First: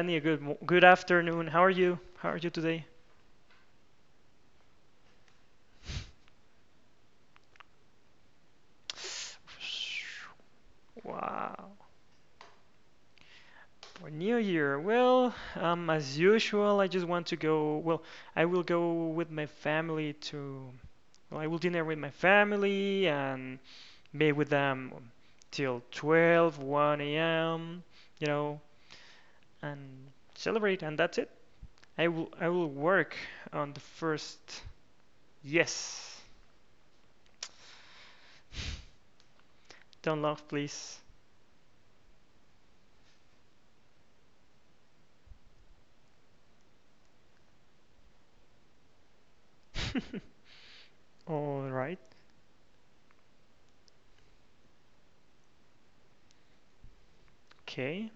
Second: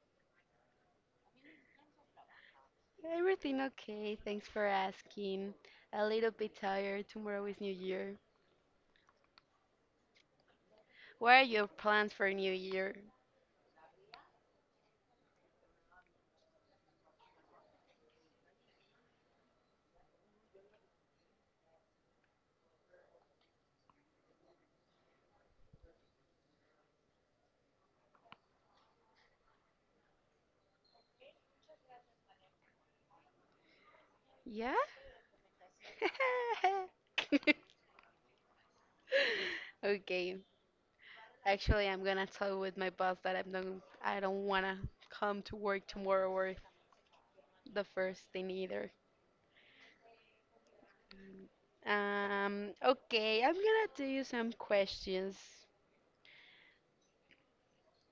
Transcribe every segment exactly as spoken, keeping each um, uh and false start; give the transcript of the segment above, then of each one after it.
Danny. Good mo- good afternoon. How are you? How are you today? Everything okay? Thanks for asking. A little bit tired. Tomorrow is New Year. What are your Wow. plans for New Year? For New Year, well, um, as usual, I just want to go. Well, I will go with my family to. Well, I will dinner with my family and be with them till twelve a m, you know, and celebrate, and that's it. I will I will work on the first. Yeah? Yes. Don't Okay. laugh, please. Actually, I'm gonna talk with my boss that I'm not, I don't wanna come to work tomorrow or the first thing either. All right. Um, okay, I'm gonna do you some questions. Okay.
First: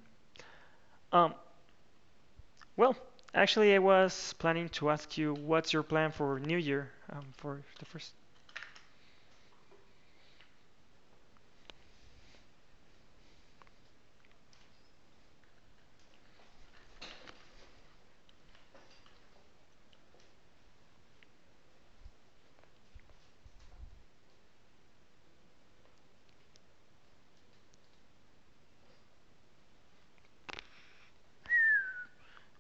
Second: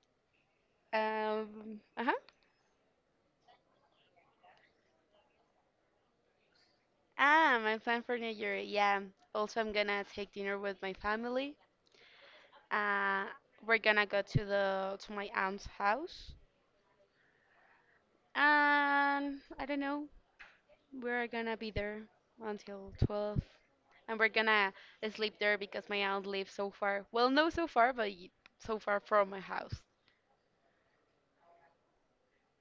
Um, Um, uh-huh. well, actually, I was planning to ask you what's your plan for New Year, um, Ah, for my the plan first. for New Year. Yeah. Also, I'm gonna take dinner with my family. Uh, we're gonna go to the to my aunt's house, and I don't know. We're gonna be there until twelve, and we're gonna sleep there because my aunt lives so far. Well, no, so far, but y- so far from my house.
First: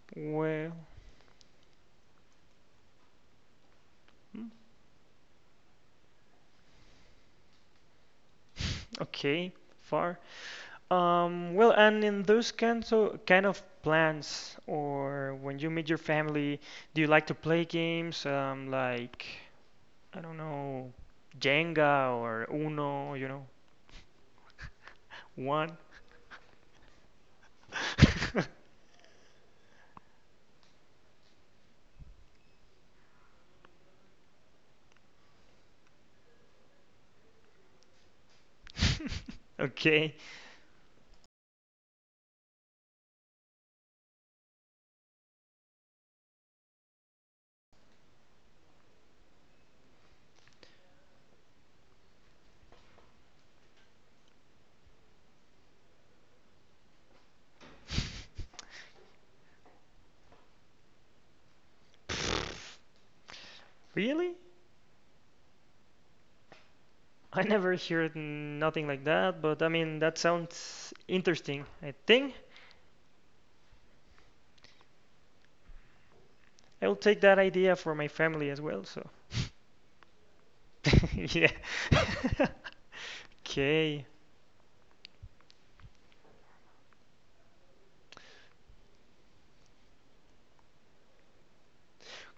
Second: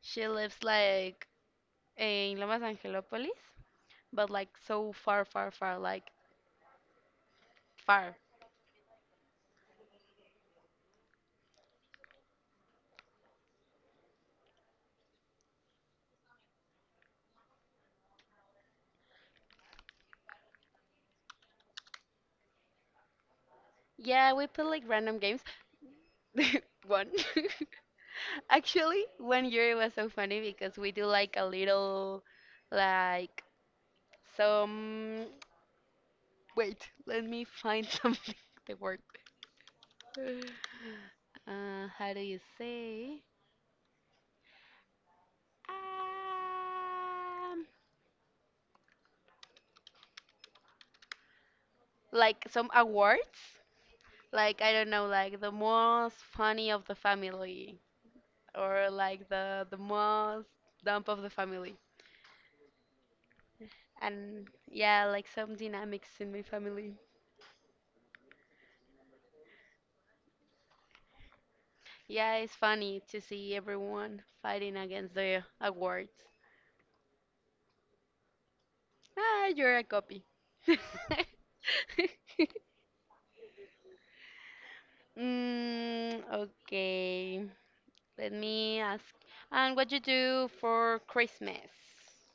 She lives Well, like in Lomas Angelopolis, but hmm, like so far, far, far, like far. okay, far. Um, well, and in those kinds of kind of plans, or when you meet your family, do you like to play games, um, like I don't know, Jenga or Uno, you know, Yeah, we play like random games. one? One. Actually, one year it was so funny because we do like a little, like some. Wait, let me find something to work Okay. with. Uh, how do you say? Um, like some awards. Like I don't know, like the most funny of the family, or like the the most dump of the family. Really? And yeah, like some dynamics in my family. I never heard nothing like that, but I mean, that sounds interesting. I think Yeah, it's funny to see everyone fighting against the awards. I will take that idea for my family as well, so. Ah, you're a copy. Yeah. Okay. mm, okay. Let me ask. And what you do for Christmas?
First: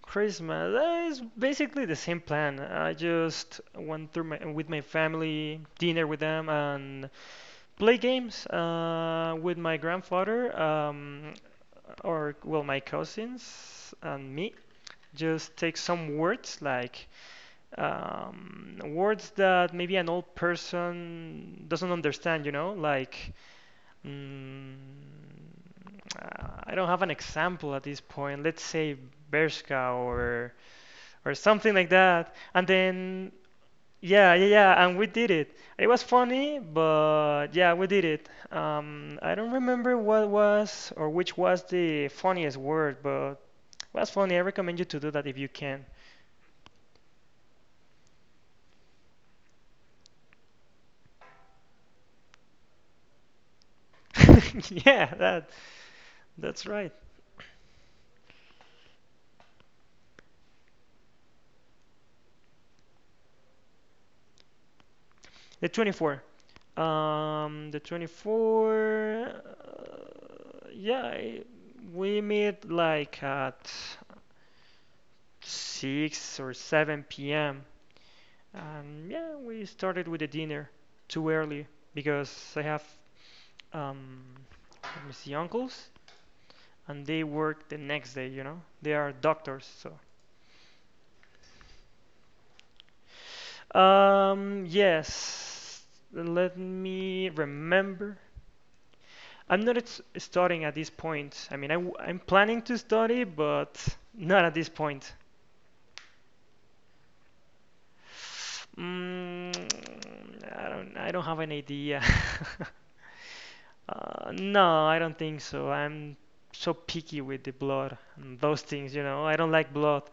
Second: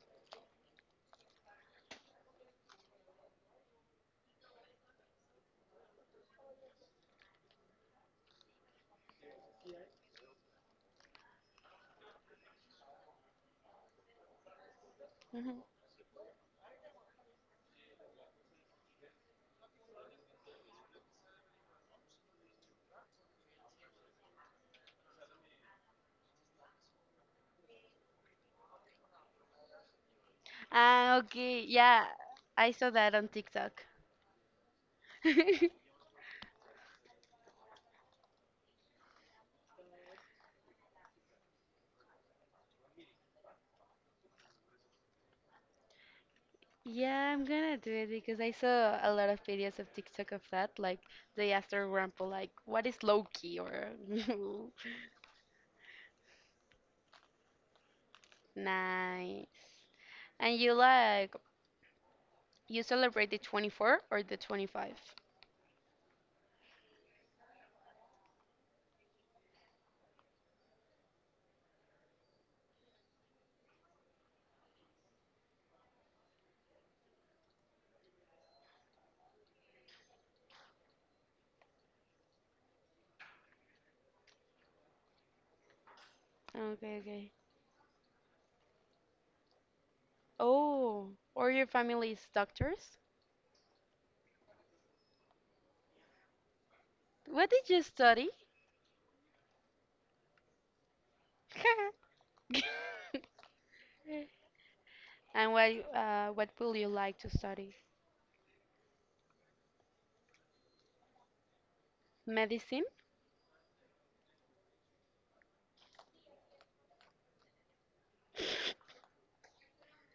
Christmas, that is basically the same plan. I just went through my, with my family, dinner with them, and play games uh, with my grandfather, um, or well, my cousins and me. Just Mhm. take some words like um, words that maybe an old person doesn't understand, you know, like mm, uh, I don't have an example at this point. Let's say Bershka or Ah, or okay. something like Yeah, that. And I saw that on then TikTok. yeah, yeah, yeah, and we did it. It was funny, but yeah, we did it. Um, I don't remember what was or which was the funniest word, but it was funny. I recommend you to do that if you can. Yeah, I'm gonna do it because I saw a lot of videos of TikTok of that. Like they asked their grandpa, like, "What is Loki?" or Yeah, that that's right. nice. And you like you celebrate the twenty-fourth or the twenty-fifth? The twenty-fourth. Um, the twenty-fourth. Uh, yeah, I- we meet like at six or seven p m. And yeah, we started with the dinner too early because I have, um, let me see, uncles Okay, and they okay. work the next day, you know? They are doctors, so. Oh, or your family's doctors? Um, yes. Let me What did you remember. study? I'm not s- studying at this point. I mean, I, am planning to study, but not at this point. And what uh, what will you like to study? Mm, I don't. I don't have an idea. Medicine? Uh, no, I don't think so. I'm so picky with the blood and those things. You know, I don't like blood.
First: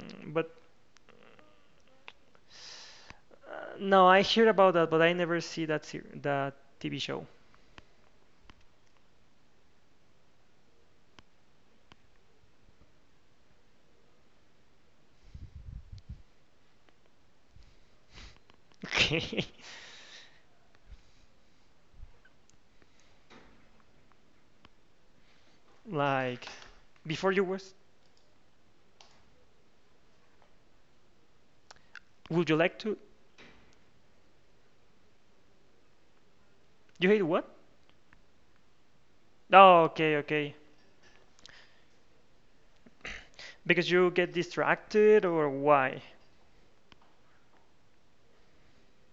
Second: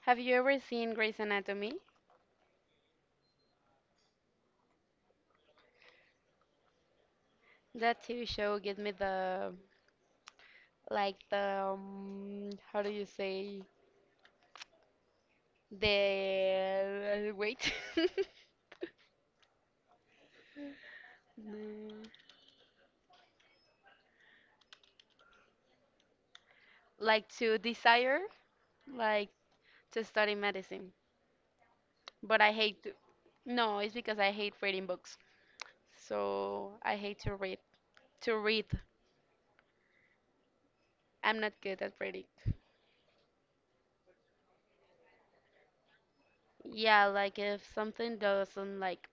Have you But ever seen Grey's Anatomy? uh, no, I hear about that, but I never see that ser that T V show. That T V show gives me the like the um, how do you say the wait The- Okay, like like before you to was. desire like to study medicine, but Would I you like hate to, to? no, it's because I hate reading books. So I You hate hate to what? read. To read, Oh, okay, okay. I'm not good at reading. Because you get distracted or why? Yeah, like if something doesn't like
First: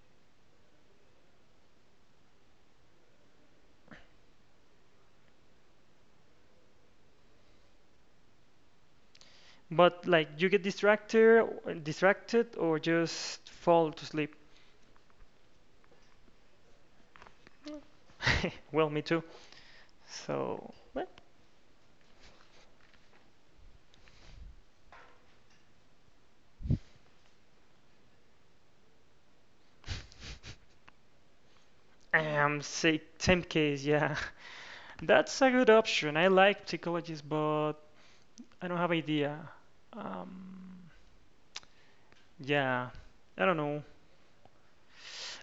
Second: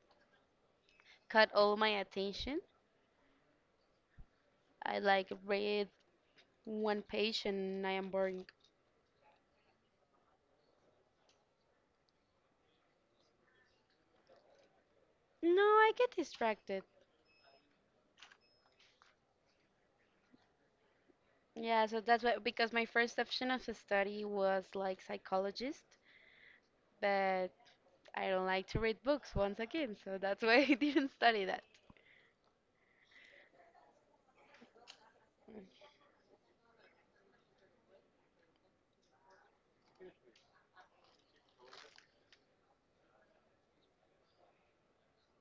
cut all my attention, I like read one page and I am boring. But like you get distracted, distracted or just fall to sleep. No, I get distracted. Well, me too. So, but Yeah, so that's why because my first option of study was like psychologist, but I don't like to read books once again, so that's why I didn't study that. um, say same case, yeah. That's a good option. I like psychologists, but I don't have idea. Um, yeah, I don't know.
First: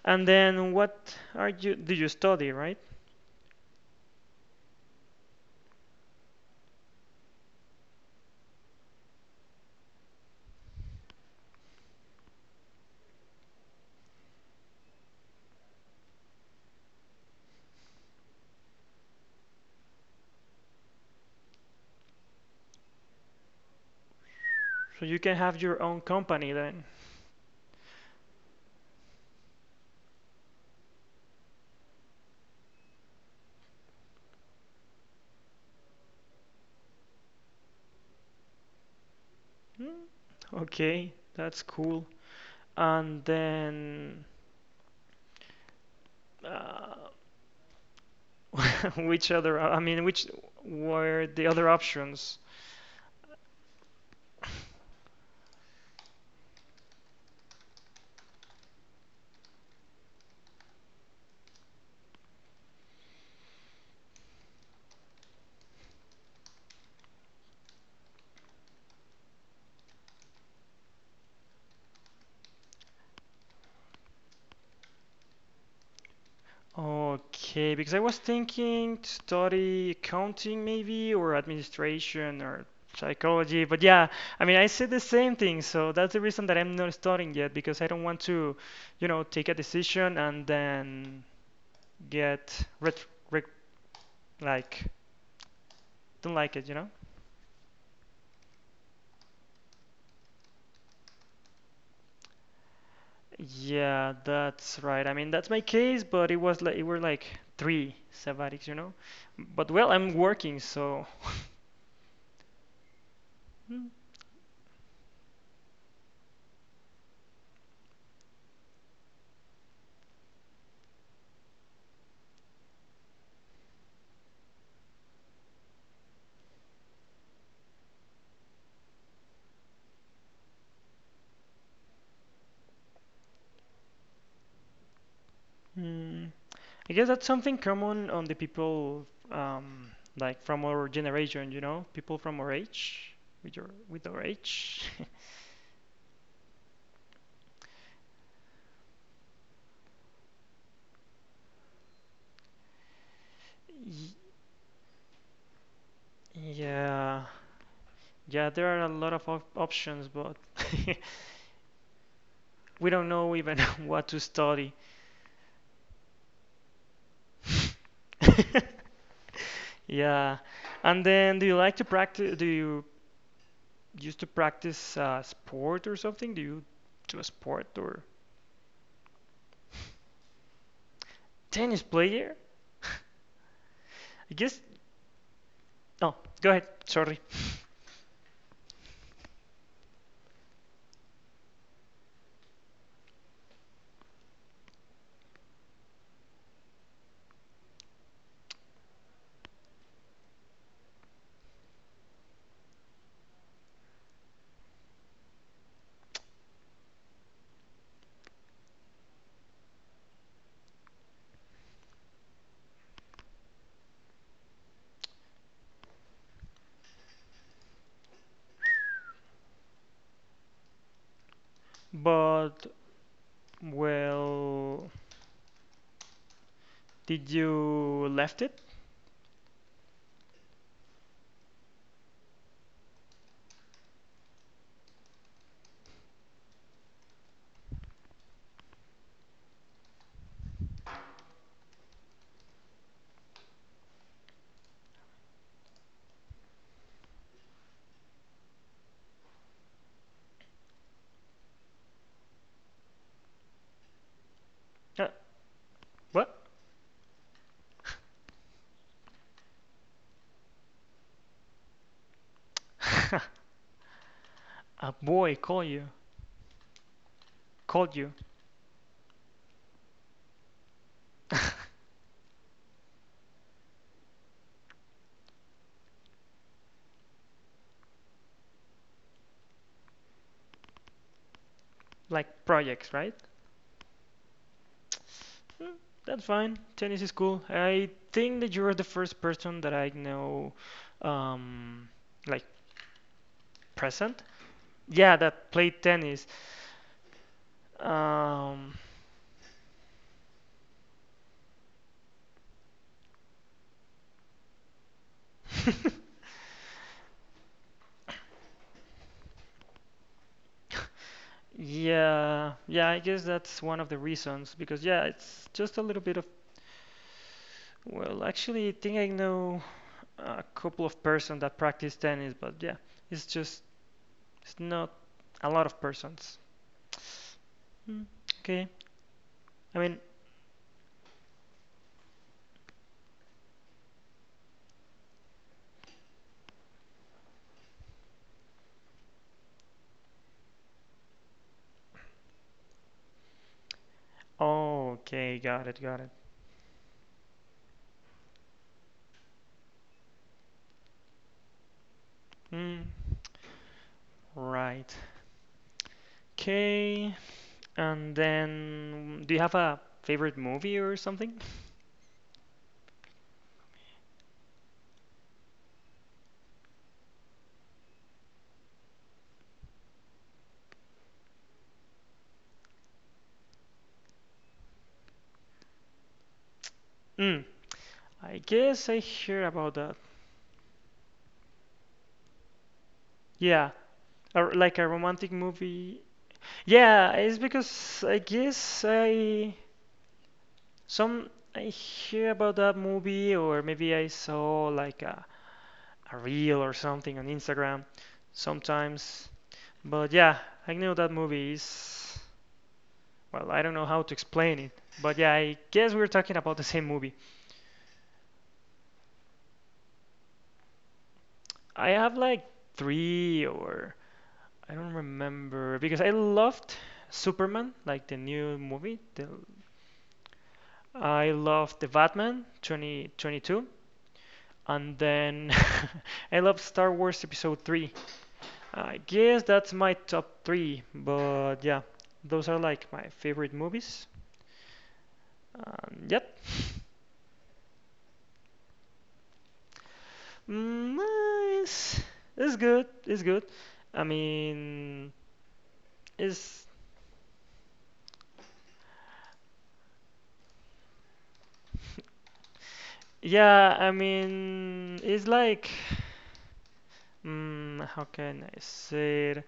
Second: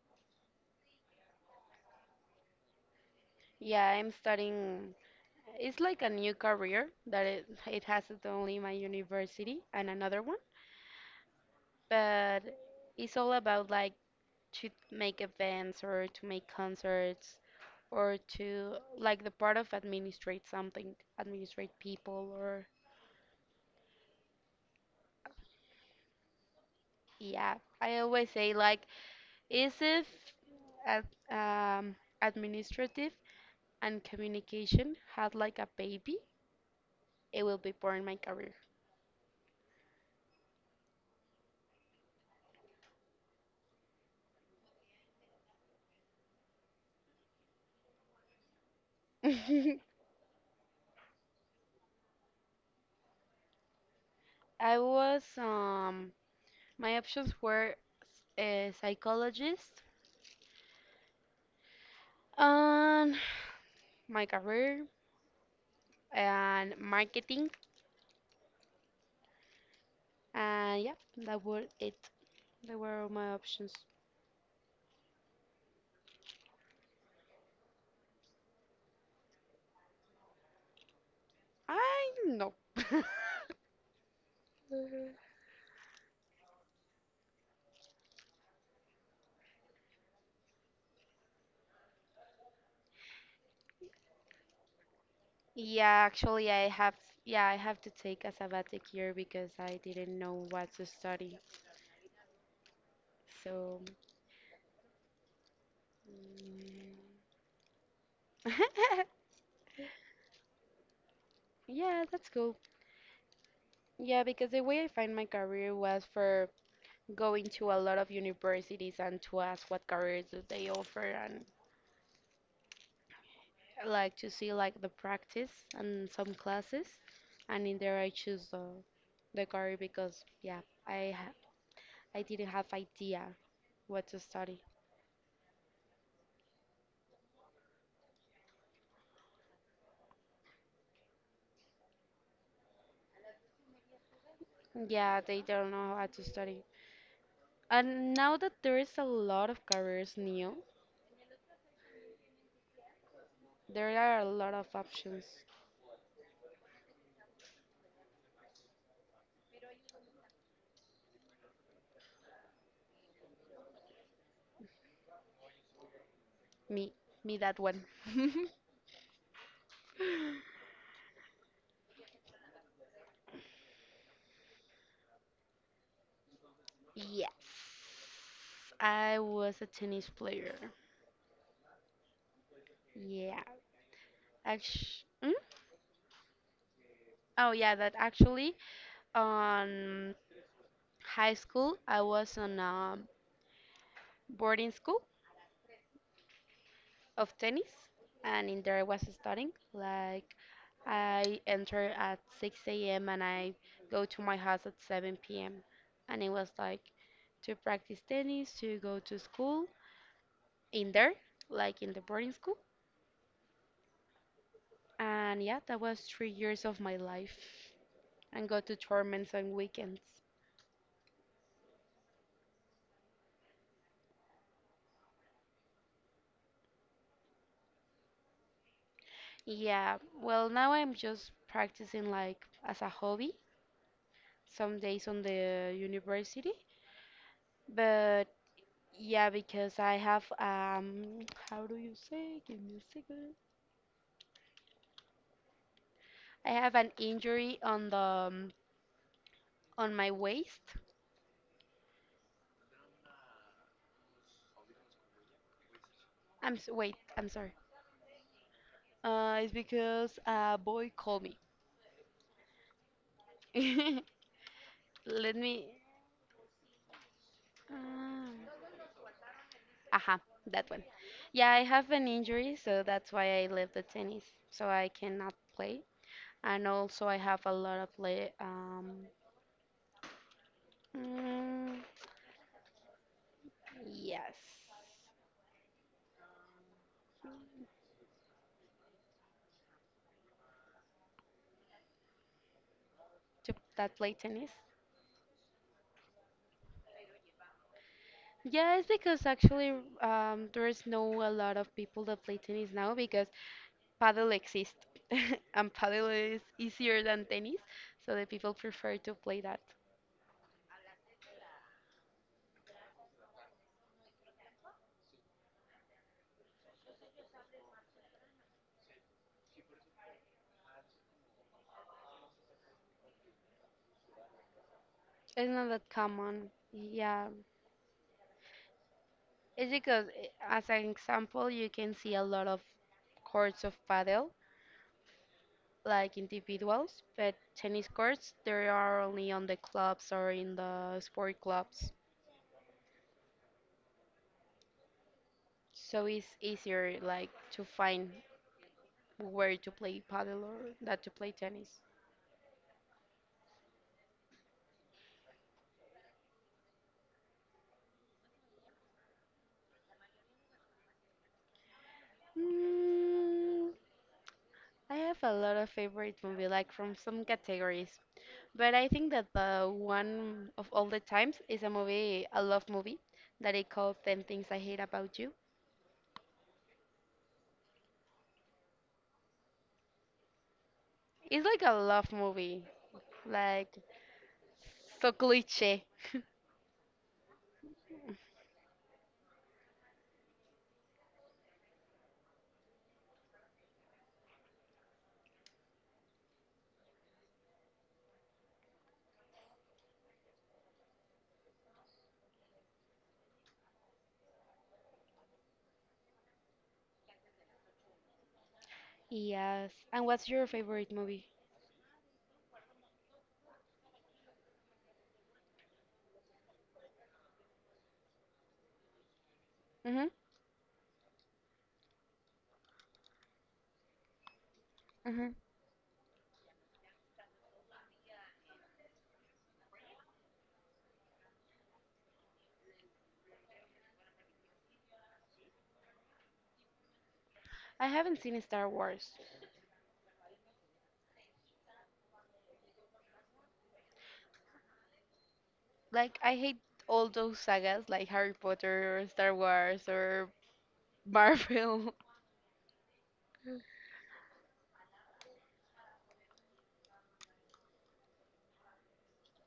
And then what are you? Do you study, right? Yeah, I'm studying. It's like a new career that it, it has it only my university and another one, but it's all about like to make events or to make concerts or to like the part of administrate something, administrate people or So you can have your own company then. yeah. I always say like is if ad, um, administrative and communication had like a baby, it will be born my career. Hmm, okay, that's cool. And then. Uh, Which other, I mean, which were the other options? I was um my options were a psychologist, and my career and marketing. And yeah, that were it. That were all my options. Okay, because I was thinking to study accounting maybe or I administration know. or psychology, but yeah, I mean, I said the same thing, so that's the reason that I'm not studying yet because I don't want to, you know, take a decision and then get ret- re- like Yeah, don't actually, like it, I you know? have yeah, I have to take a sabbatic year because I didn't know what to study. So, Yeah, that's right. I mean, that's my case, but it was like it mm, were like three sabbatics, you know. But well, I'm working, so yeah, that's cool. Yeah, because the way I find my career was for going to a lot of universities and to ask what careers do they offer and I like to see like the practice and some classes, and in there I choose the the career because yeah, I ha I didn't have idea what to study. Hmm. I guess that's something common on the people um, like from our generation, you know, people from our age, with your with our age. Yeah, they don't know how to study. And now that there is a lot of careers new, there Y- are a lot of options. Yeah, yeah, there are a lot of op options, but we don't know even what to study. Me, me that one. Yeah. And then do you like to practice? Do you used to practice uh, sport or something? Do you do a Yes, sport or I was a tennis player. tennis player? I Yeah, guess. actu- mm? Oh, go ahead. Sorry. Oh yeah, that actually on high school, I was on a boarding school of tennis, and in there I was studying. Like I enter at six a m and I go to my house at seven p m. And it was like to practice tennis, to go to school in there, like in the boarding school. And yeah, that was three years of my life, and go to tournaments on weekends. But well, did you left it? Yeah, well, now I'm just practicing like as a hobby, some days on the university. But yeah, because I have um how do you say? Give me a second. I have an injury on the um, on my waist. Uh, what? I'm s- wait, I'm sorry. Uh, it's because a boy called me. A boy Let me. call you called you Ah aha, that one. Yeah, I have an injury, so that's why I left the tennis, so I cannot play. And also, I have a lot of play. Um, mm, like projects, right? yes, Mm, that's fine. Tennis is cool. I think that you're the first person that I know, um, like to that play present. tennis. Yeah, that played tennis. Um, Yeah, it's because actually um, there's no a lot of people that play tennis now because paddle exists and paddle is easier than tennis, so the people prefer to play that. yeah, yeah, I guess that's one of the reasons because yeah, it's just a little bit of well, actually, I think I know a couple of persons that practice tennis, but yeah, it's just it's not It's a lot not of that persons. common. Yeah, Mm, okay, it's I mean, because eh, as an example, you can see a lot of courts of paddle like individuals, but tennis courts there are only on the clubs or in the sport clubs, okay, got it, got so it. it's easier like to find where to play paddle or that to play tennis? Mm, right. Okay, and then do you have a favorite movie or something? Mm, I have a lot of favorite movie, like from some categories, but I think that the one of all the times is a movie, a love movie, that I call Ten Things I Hate About You. Mm, I guess I hear about that. It's like a love movie, Yeah, like a r like a so romantic cliché. movie. Yeah, it's because I guess I some I hear about that movie or maybe I saw like a a reel or something on Instagram sometimes. But yeah, I know that movie is well, I don't know how to explain it. But yeah, I guess we're talking about the same movie. Yes. And what's your favorite movie? I have like three or I don't remember because I loved Superman, like the new movie. The, Mhm. I loved the Batman twenty twenty-two, and Mhm. then I loved Star Wars Episode three. I guess that's my top three, but yeah, those are like my favorite movies. Um, yep, I haven't seen Star Wars. mm, uh, it's, it's good. It's good. I mean, Like I hate it's all those sagas, like Harry Potter or Star Wars or Marvel. yeah. I mean, it's like. Mm, how can I say it?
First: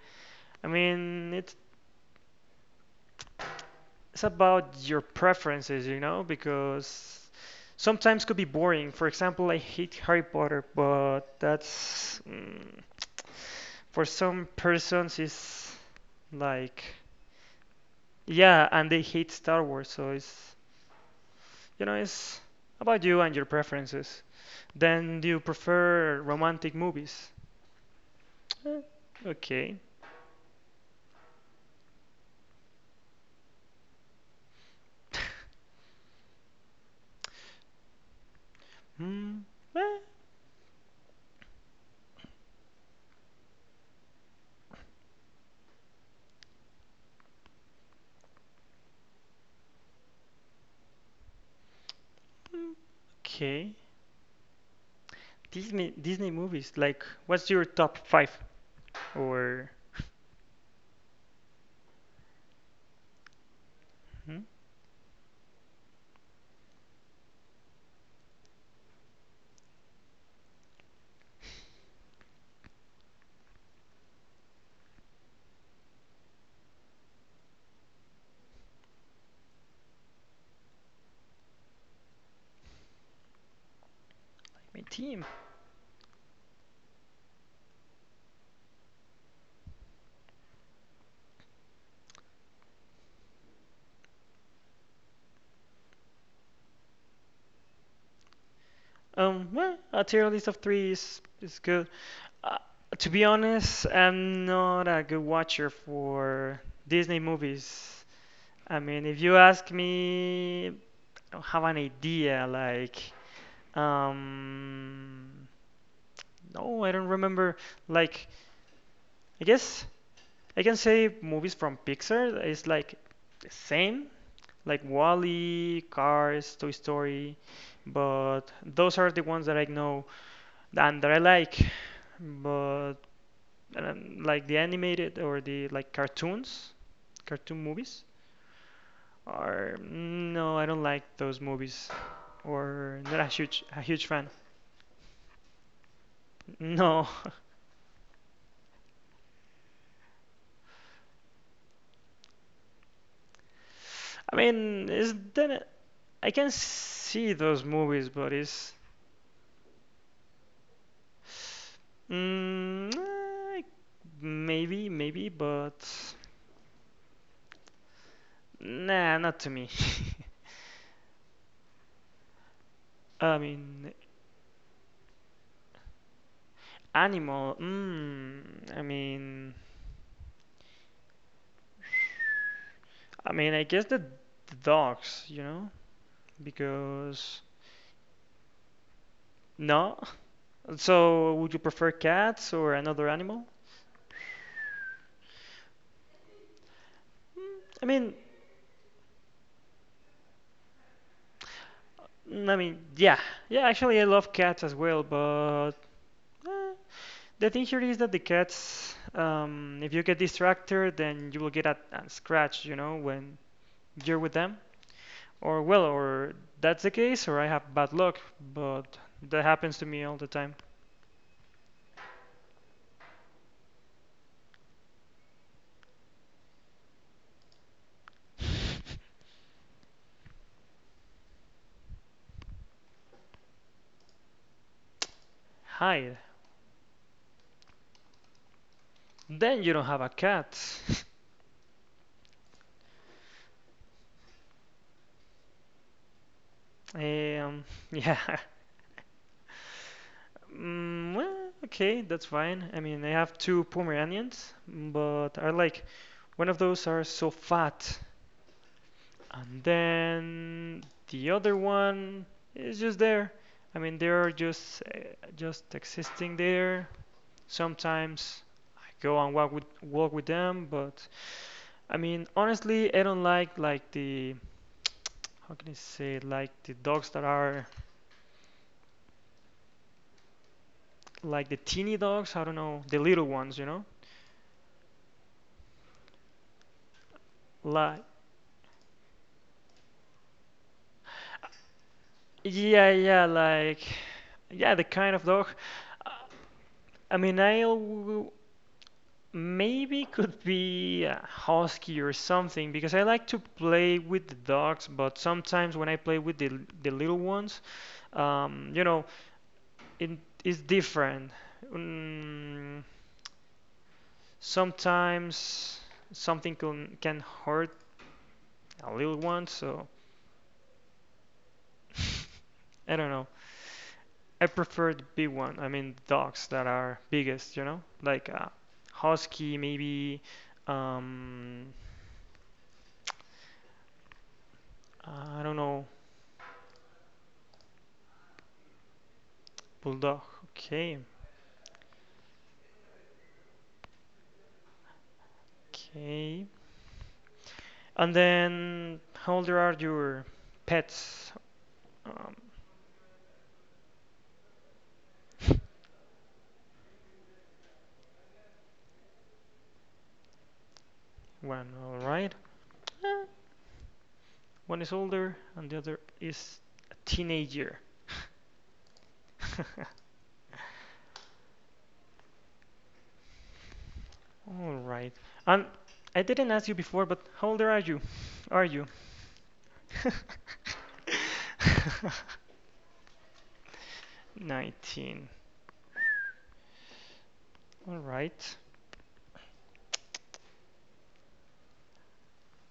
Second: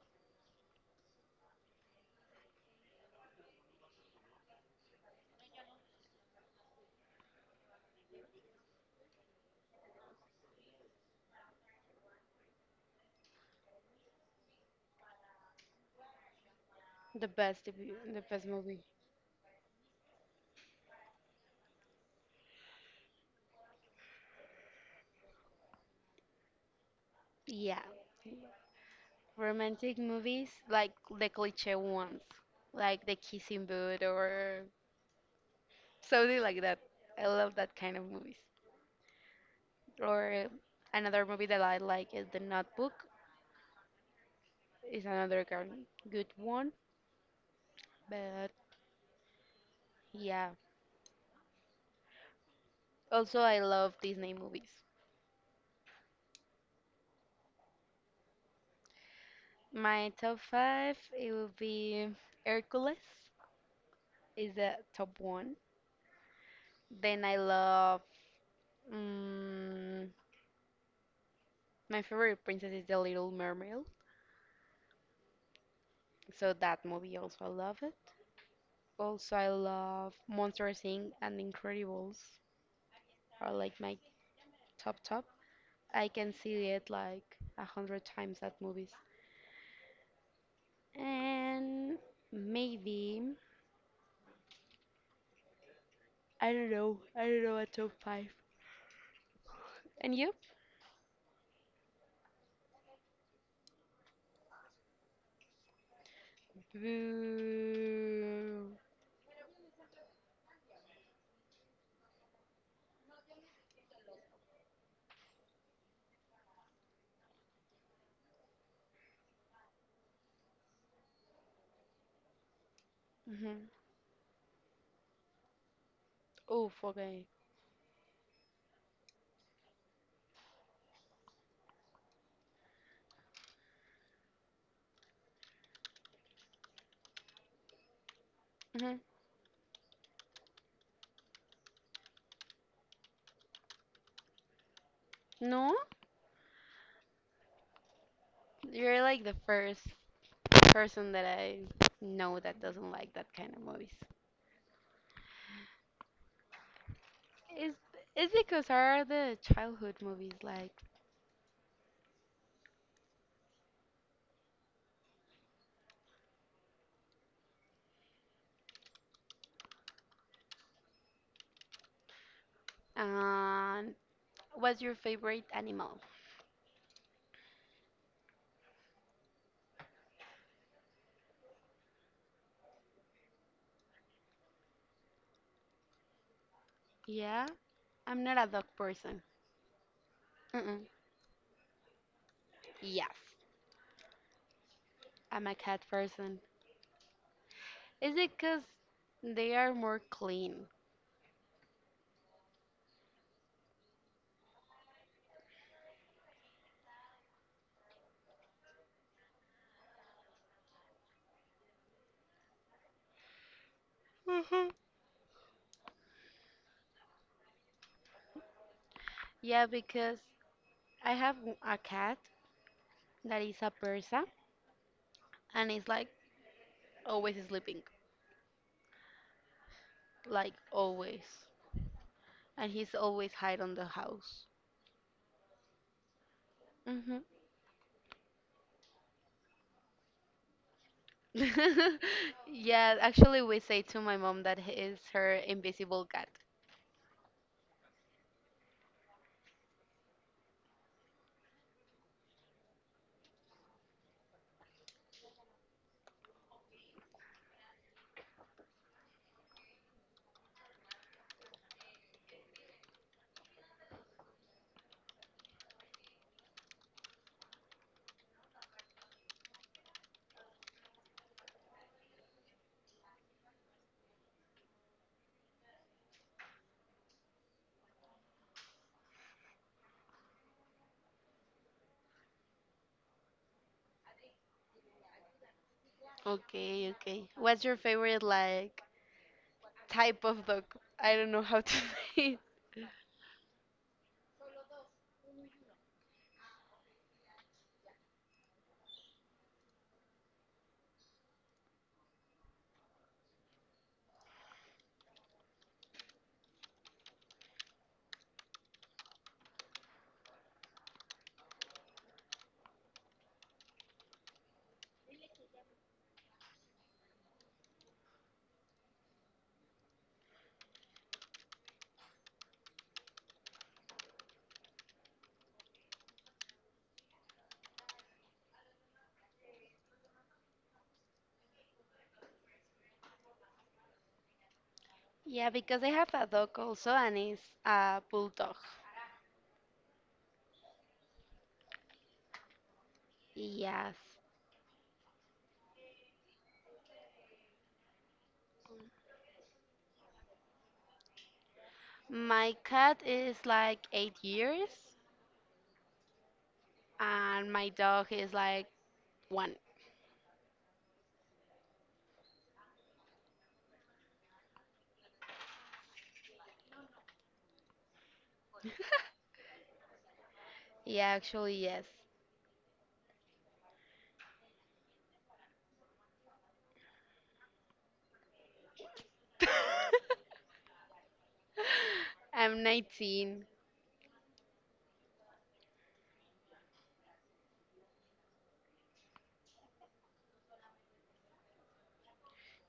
I mean, it's, it's about your preferences, you know, because sometimes could be boring. For example, I hate Harry Potter, but that's mm, for some persons is like The best, debut- the best yeah, movie. and they hate Star Wars, so it's you know, it's about you and your preferences. Then do you prefer romantic movies? Yeah. Eh, Okay. Romantic movies, like the cliche ones, like The Kissing Booth or something like that. I love that kind of movies. Hmm. eh, Or another movie that I like is The Notebook. Is another gar- good one, but yeah. mm, Also, I okay. love Disney movies. Disney Disney movies. Like, what's your top five or My top five, it will be Hercules hmm, is the top one. Then I love. mm, My favorite princess is The Little Mermaid, so that movie also I love it. Also, I love Monster Inc and Incredibles are like my like, my top team? top. I can see it like a hundred times at movies. And maybe I don't know. I don't know a top five. Um, well, a And tier you? list of three is is good. Uh, to be honest, I'm not a good watcher for Disney movies. I Boo. mean, if you ask me, I don't have an idea. Like, um, no, I don't remember. Like. I guess I can say movies from Pixar is like the Hmm. same, like Wall-E, Cars, Toy Oh, okay. Story, but those are the ones that I know and that I like. But um, like the animated or the like cartoons, cartoon movies hmm are no, I don't like those movies or not a huge a huge fan. No, No. you're like the first person that I know that doesn't like that kind of movies. I mean, it's then I can see those Is movies, is but because it's are the childhood movies like. Mm, eh, maybe, maybe, but nah, not to me. I mean, um what's your favorite animal? animal. Mm, I mean, I mean, I guess the, the dogs, you know, because Yeah, I'm not a dog person. no. Mm-mm. So, would you prefer cats or another Yes, animal? I'm a cat person. Mm, I mean, Is it because they are more clean? I mean, yeah, yeah. Actually, I love cats as well, but eh, the thing here is that the cats, um, if you get distracted, then you will get a, a scratch, you know, when you're with them. Hmm. Or, well, or that's the case, or I have bad luck, but that Yeah, happens to me all because the time. I have w- a cat that is a Persa and is like always sleeping, like always, and he's always hide on the house. Hide. Then you don't have a cat. Yeah, actually, we say to my mom that he is her invisible cat. Um, yeah. Mm, well, okay, that's fine. I mean, I have two Pomeranians, but I like one of those are so fat. And then the other one is just there. I mean, they are just uh, just existing there. Sometimes I go and walk with walk with them, but I mean, honestly, I don't like like the how can I say it? Like the dogs that are like the teeny dogs. I don't know the little ones, you know? Okay, okay. What's your Like favorite like type of dog? I don't know how to say it. yeah, yeah, like yeah, the kind of dog. Uh, I mean, I al- maybe could be a husky or something because I like to play with the dogs, but sometimes when I play with the the little ones, um, you know, it is different. Mm, sometimes something can can hurt a little one, so I don't know. I prefer the big one. I mean, dogs that are biggest, you know, like a husky, maybe. Um, I don't Yeah, know. because I have a dog also, and it's a bulldog. Bulldog. Okay. Yes. Okay. And then how old are your pets? Um, My cat is like eight years, and my dog is like one. One, all right. One is older and the other is a teenager. Yeah, actually, yes. All right. And I didn't ask you before, but how old are you? Are you? I'm nineteen. nineteen. All right.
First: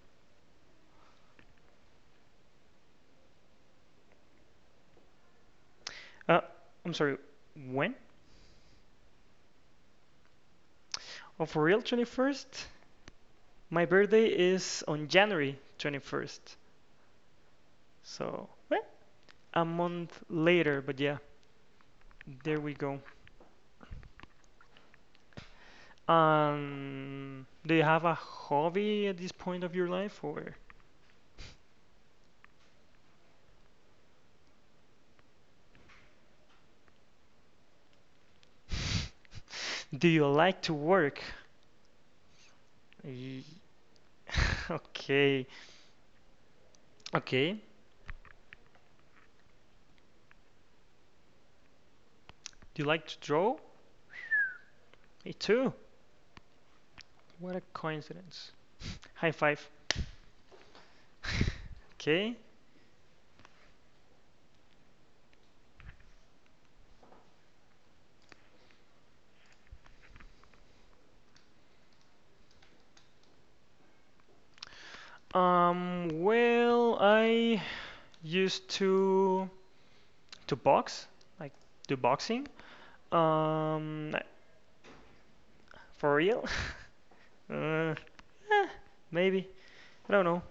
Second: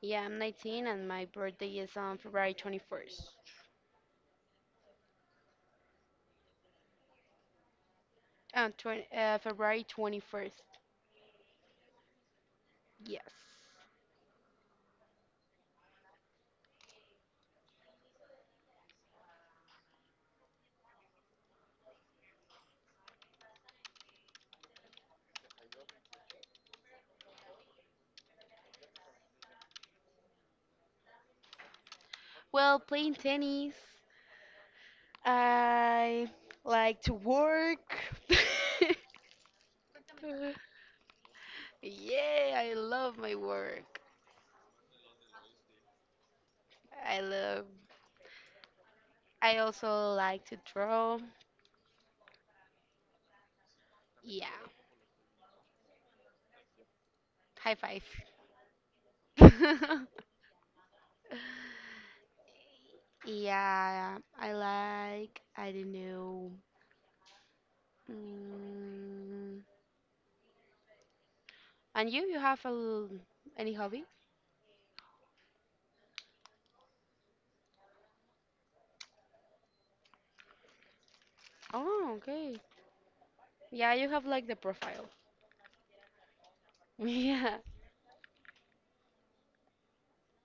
Yeah, I'm nineteen and my birthday is on February twenty-first. Uh, I'm sorry. When? Uh, twen, uh, February twenty-first. Oh, for real, twenty-first? Yes. My birthday is on January twenty-first. So, well, a month later, but yeah, there we go. Um, do you have a hobby at this point of your life, or Well, playing tennis. I like to work. do you like to work? Yeah, I love my Y- work. Okay, I okay. love. I also like to draw. Do you like to draw? Yeah. Me too. What a High five. coincidence. High five. Okay. Yeah, I like. I don't know. Mm, And you, you have a l- any hobby? Um, well, I used to to box, like do Oh, boxing. okay. Yeah, you Um, I have like the profile. For real? Yeah. Uh, eh, Maybe. I don't know.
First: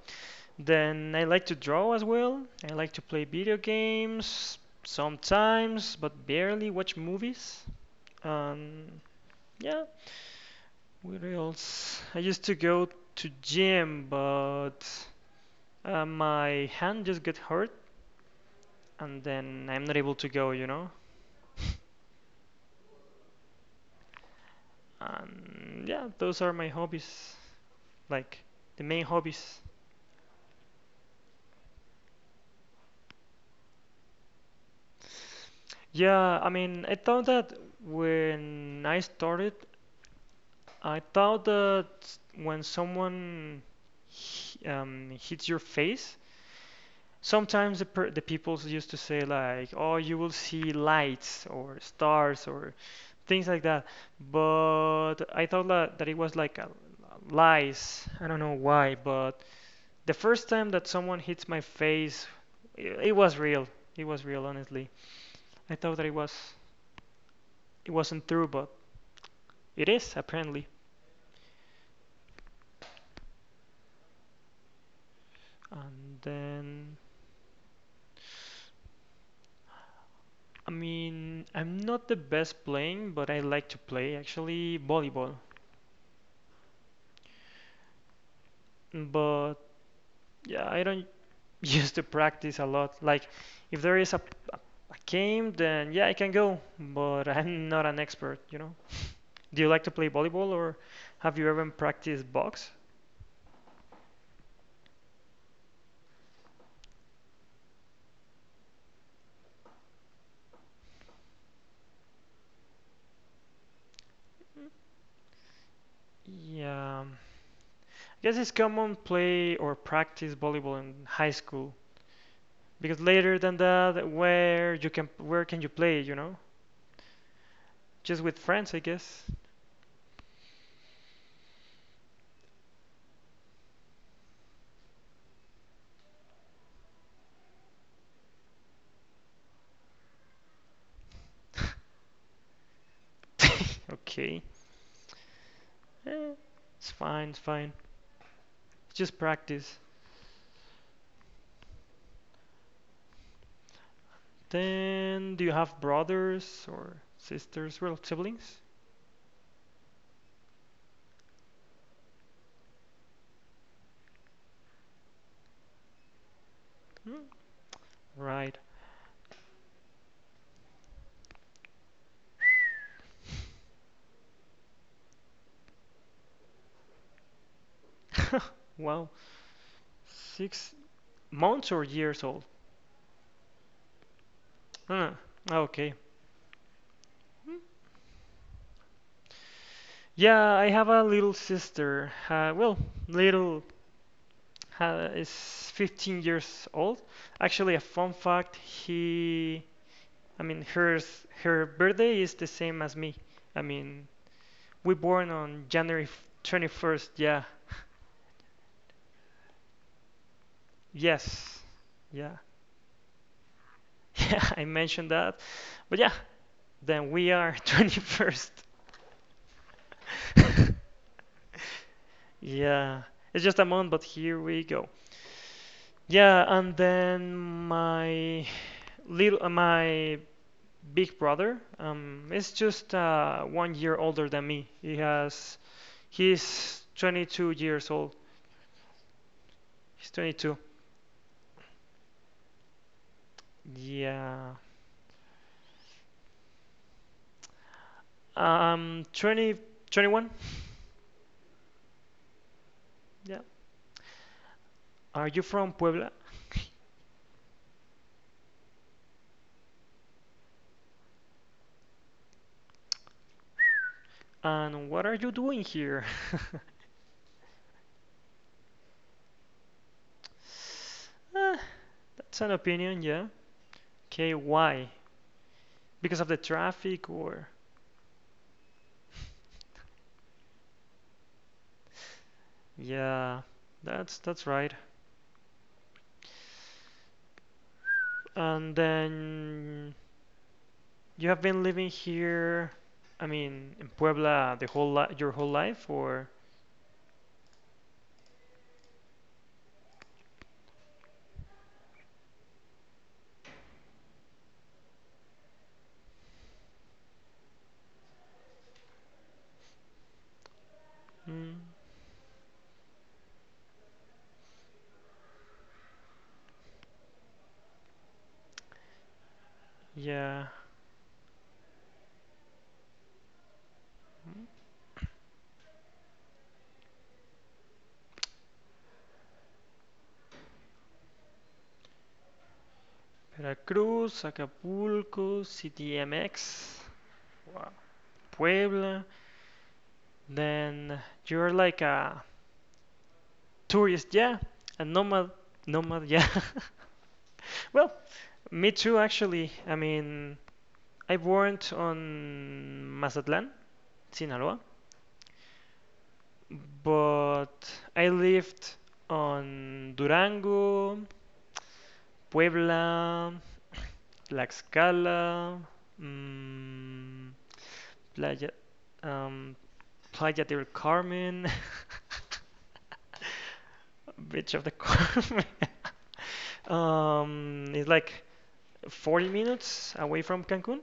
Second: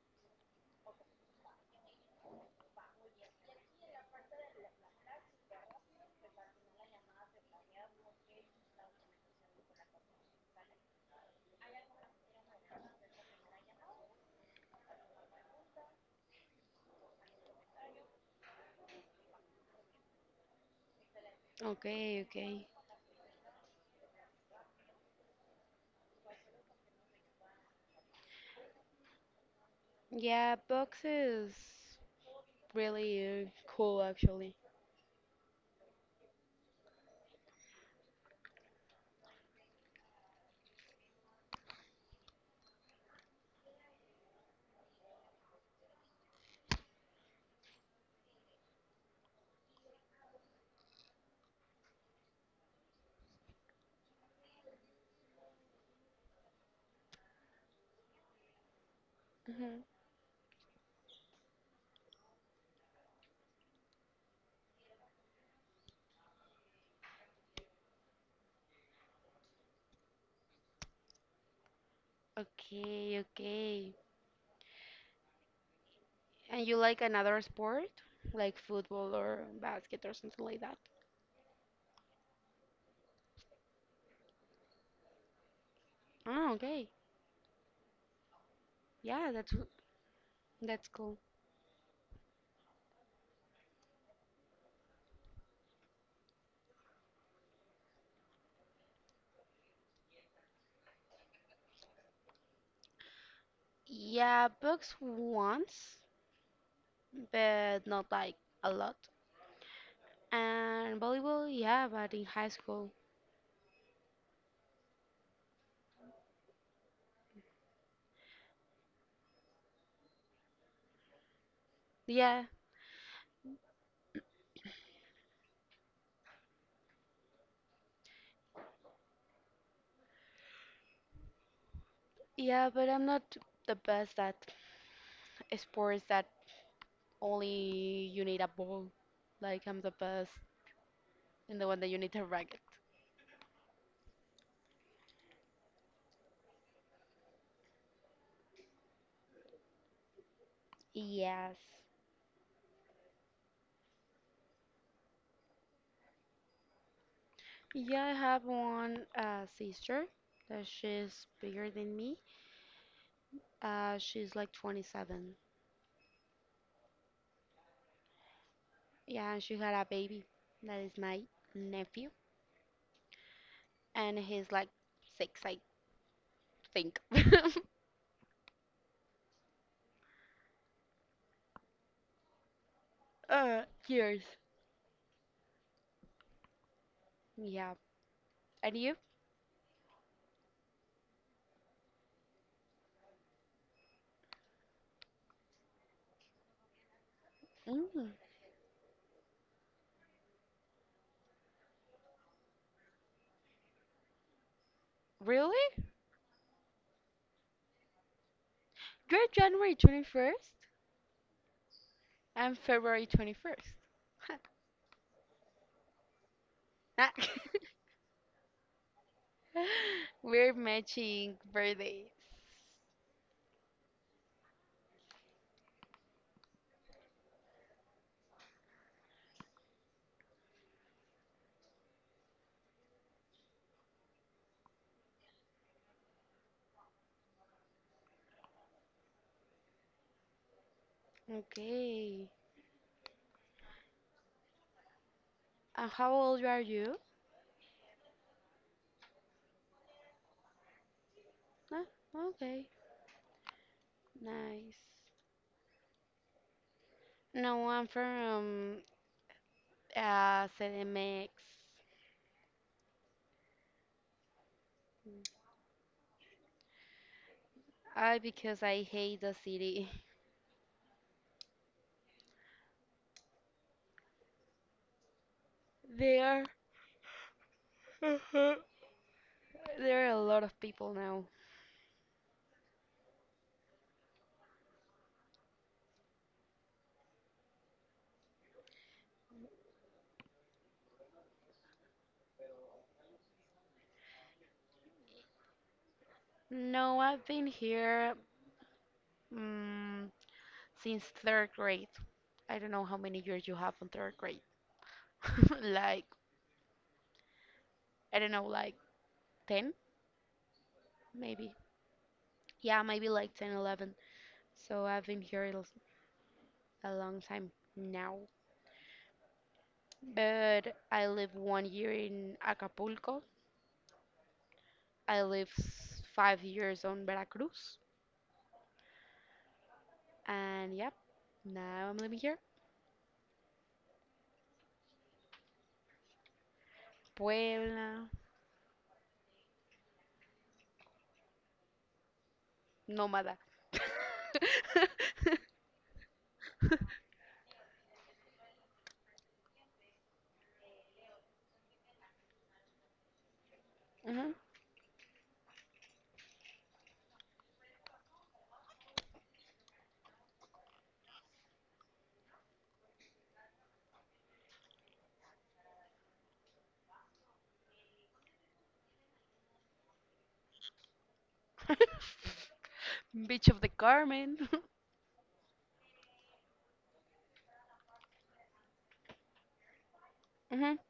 Then I like to draw as well. I like to play video games sometimes, but barely watch movies. Um, yeah, what else? I used to go to gym, but uh, my hand just got hurt, and then I'm not able to go, you know? Okay, okay. And yeah, those are my hobbies, like the main hobbies. Yeah, books is really uh, cool actually. Yeah, I mean, I thought that when I started, I thought that when someone h- um, hits your face, sometimes the per the people used to say like, "Oh, you will see lights or stars or things like that." But I thought that, that it was like a lies. I don't know why, but hmm the first time that someone hits my face, it, it was real. It was real, honestly. I thought that it was. It wasn't true, but it is apparently. Okay, okay. And And you like then, another sport, like football or basket or something like that? I mean, I'm not the best playing, but I like to play actually volleyball. Oh, okay. Yeah, that's But w- yeah, that's I don't cool. used to practice a lot. Like, if there is a a game, then yeah, I can go, but I'm not an expert, you know. Do you like to play volleyball, or have you ever practiced box? Yeah, books once, but not like a lot. And volleyball, yeah, but in high school. Yeah, I guess it's common play or practice volleyball in high school. Yeah, Because later than that, where you can where can you play, you know? Just with friends, I guess. yeah, but I'm not the best at sports that only you need a ball. Like I'm the best in the one that you need a racket. Okay. Eh, it's fine, it's fine. It's just practice. Yes. Then, do you have brothers or sisters, Yeah, well, I have siblings? one uh, sister that she's bigger than me. Uh, she's like twenty-seven. Hmm? Right. Yeah, and she had a baby that is my nephew, and he's like six, I think. Wow. Six months or years old? uh, years. Ah, okay. Hmm. Yeah. And you? Yeah, I have a little sister. Uh, well, little. Ha is fifteen years old. Actually, a Mm, fun fact, he, I mean, hers, her birthday is the same as me. I mean, we born really? on January twenty-first. Yeah. You're January twenty-first? Yes. Yeah. And February twenty-first. Yeah, I mentioned that. But yeah, then we are twenty-first. We're matching birthdays. Yeah. It's just a month, but here we go. Yeah, and then my little uh, my big brother. Um, is just uh, one year older than me. He has, he's twenty-two years old. He's twenty-two. Okay. Yeah. And how old are you? Um, twenty, twenty-one. Ah, okay. Yeah. Nice. Are you from Puebla? No, I'm from uh, C D M X. And what are you doing here? I Because I hate the city. Eh, that's an opinion, yeah. Okay, why? Because of the There, traffic or? there are a lot of people now. Yeah, that's that's right. And then you have been living here, I mean, in Puebla the whole li your whole life, or? No, I've been here um, since third grade. I don't know how many years you have on third grade. Like I don't know, like ten maybe. Mm, Yeah, maybe like ten, eleven. So I've been here a l- a long time now. yeah. But I live one year in Acapulco. Mm, I live s- five years on Veracruz. And yep, now I'm living here. Veracruz, Acapulco, C D M X, Puebla, Puebla. Then you're like a nómada. tourist, yeah, a nomad, nomad, yeah. Well, me too, actually. I mean, I born on Mazatlan, Mhm. Sinaloa, but I lived on Durango, Puebla, Tlaxcala, mm, Playa, um, Playa del Carmen, Beach of the Carmen. Beach of the Carmen. Um, it's like forty minutes away from Mhm. Cancun.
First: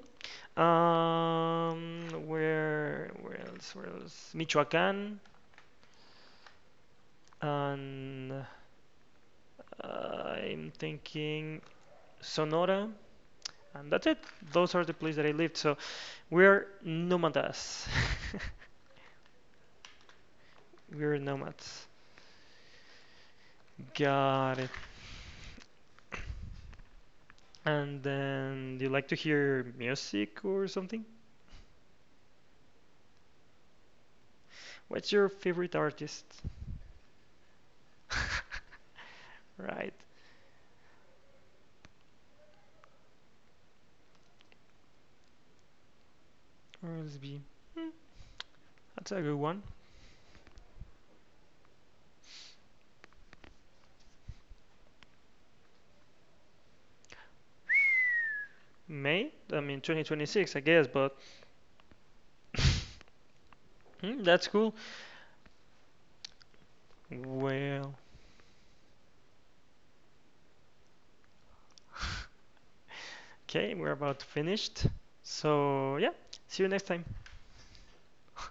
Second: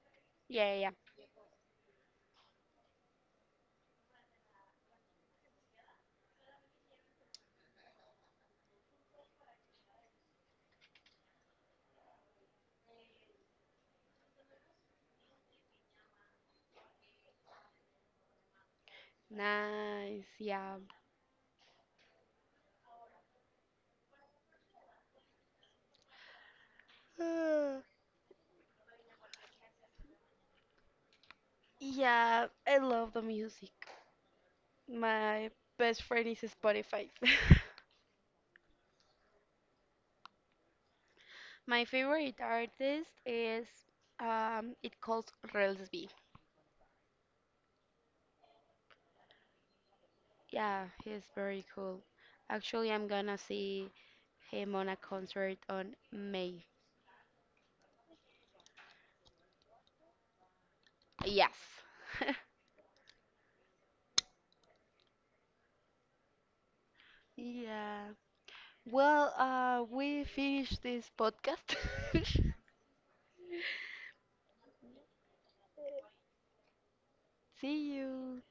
Yeah, yeah. Yeah. Um, where where else? Where else? Michoacán, and uh, I'm thinking Sonora. And that's it. Those are the places that I lived. So we're nomadas. Nice. We're nomads. Got it. Yeah. And then, do you like to hear music or something? Yeah, I love the music. What's your My favorite best artist? friend is Spotify. Right. My favorite artist is um it calls Relsby. R S B. Hmm, that's a good one. Yeah, he's very cool. Actually, I'm gonna see him on a concert on May. May? I mean, twenty twenty-six, I guess, but Yes. hmm, that's cool. Well, Yeah. Well, uh we finished this podcast. okay, we're about finished. So, yeah, see you next time. See you.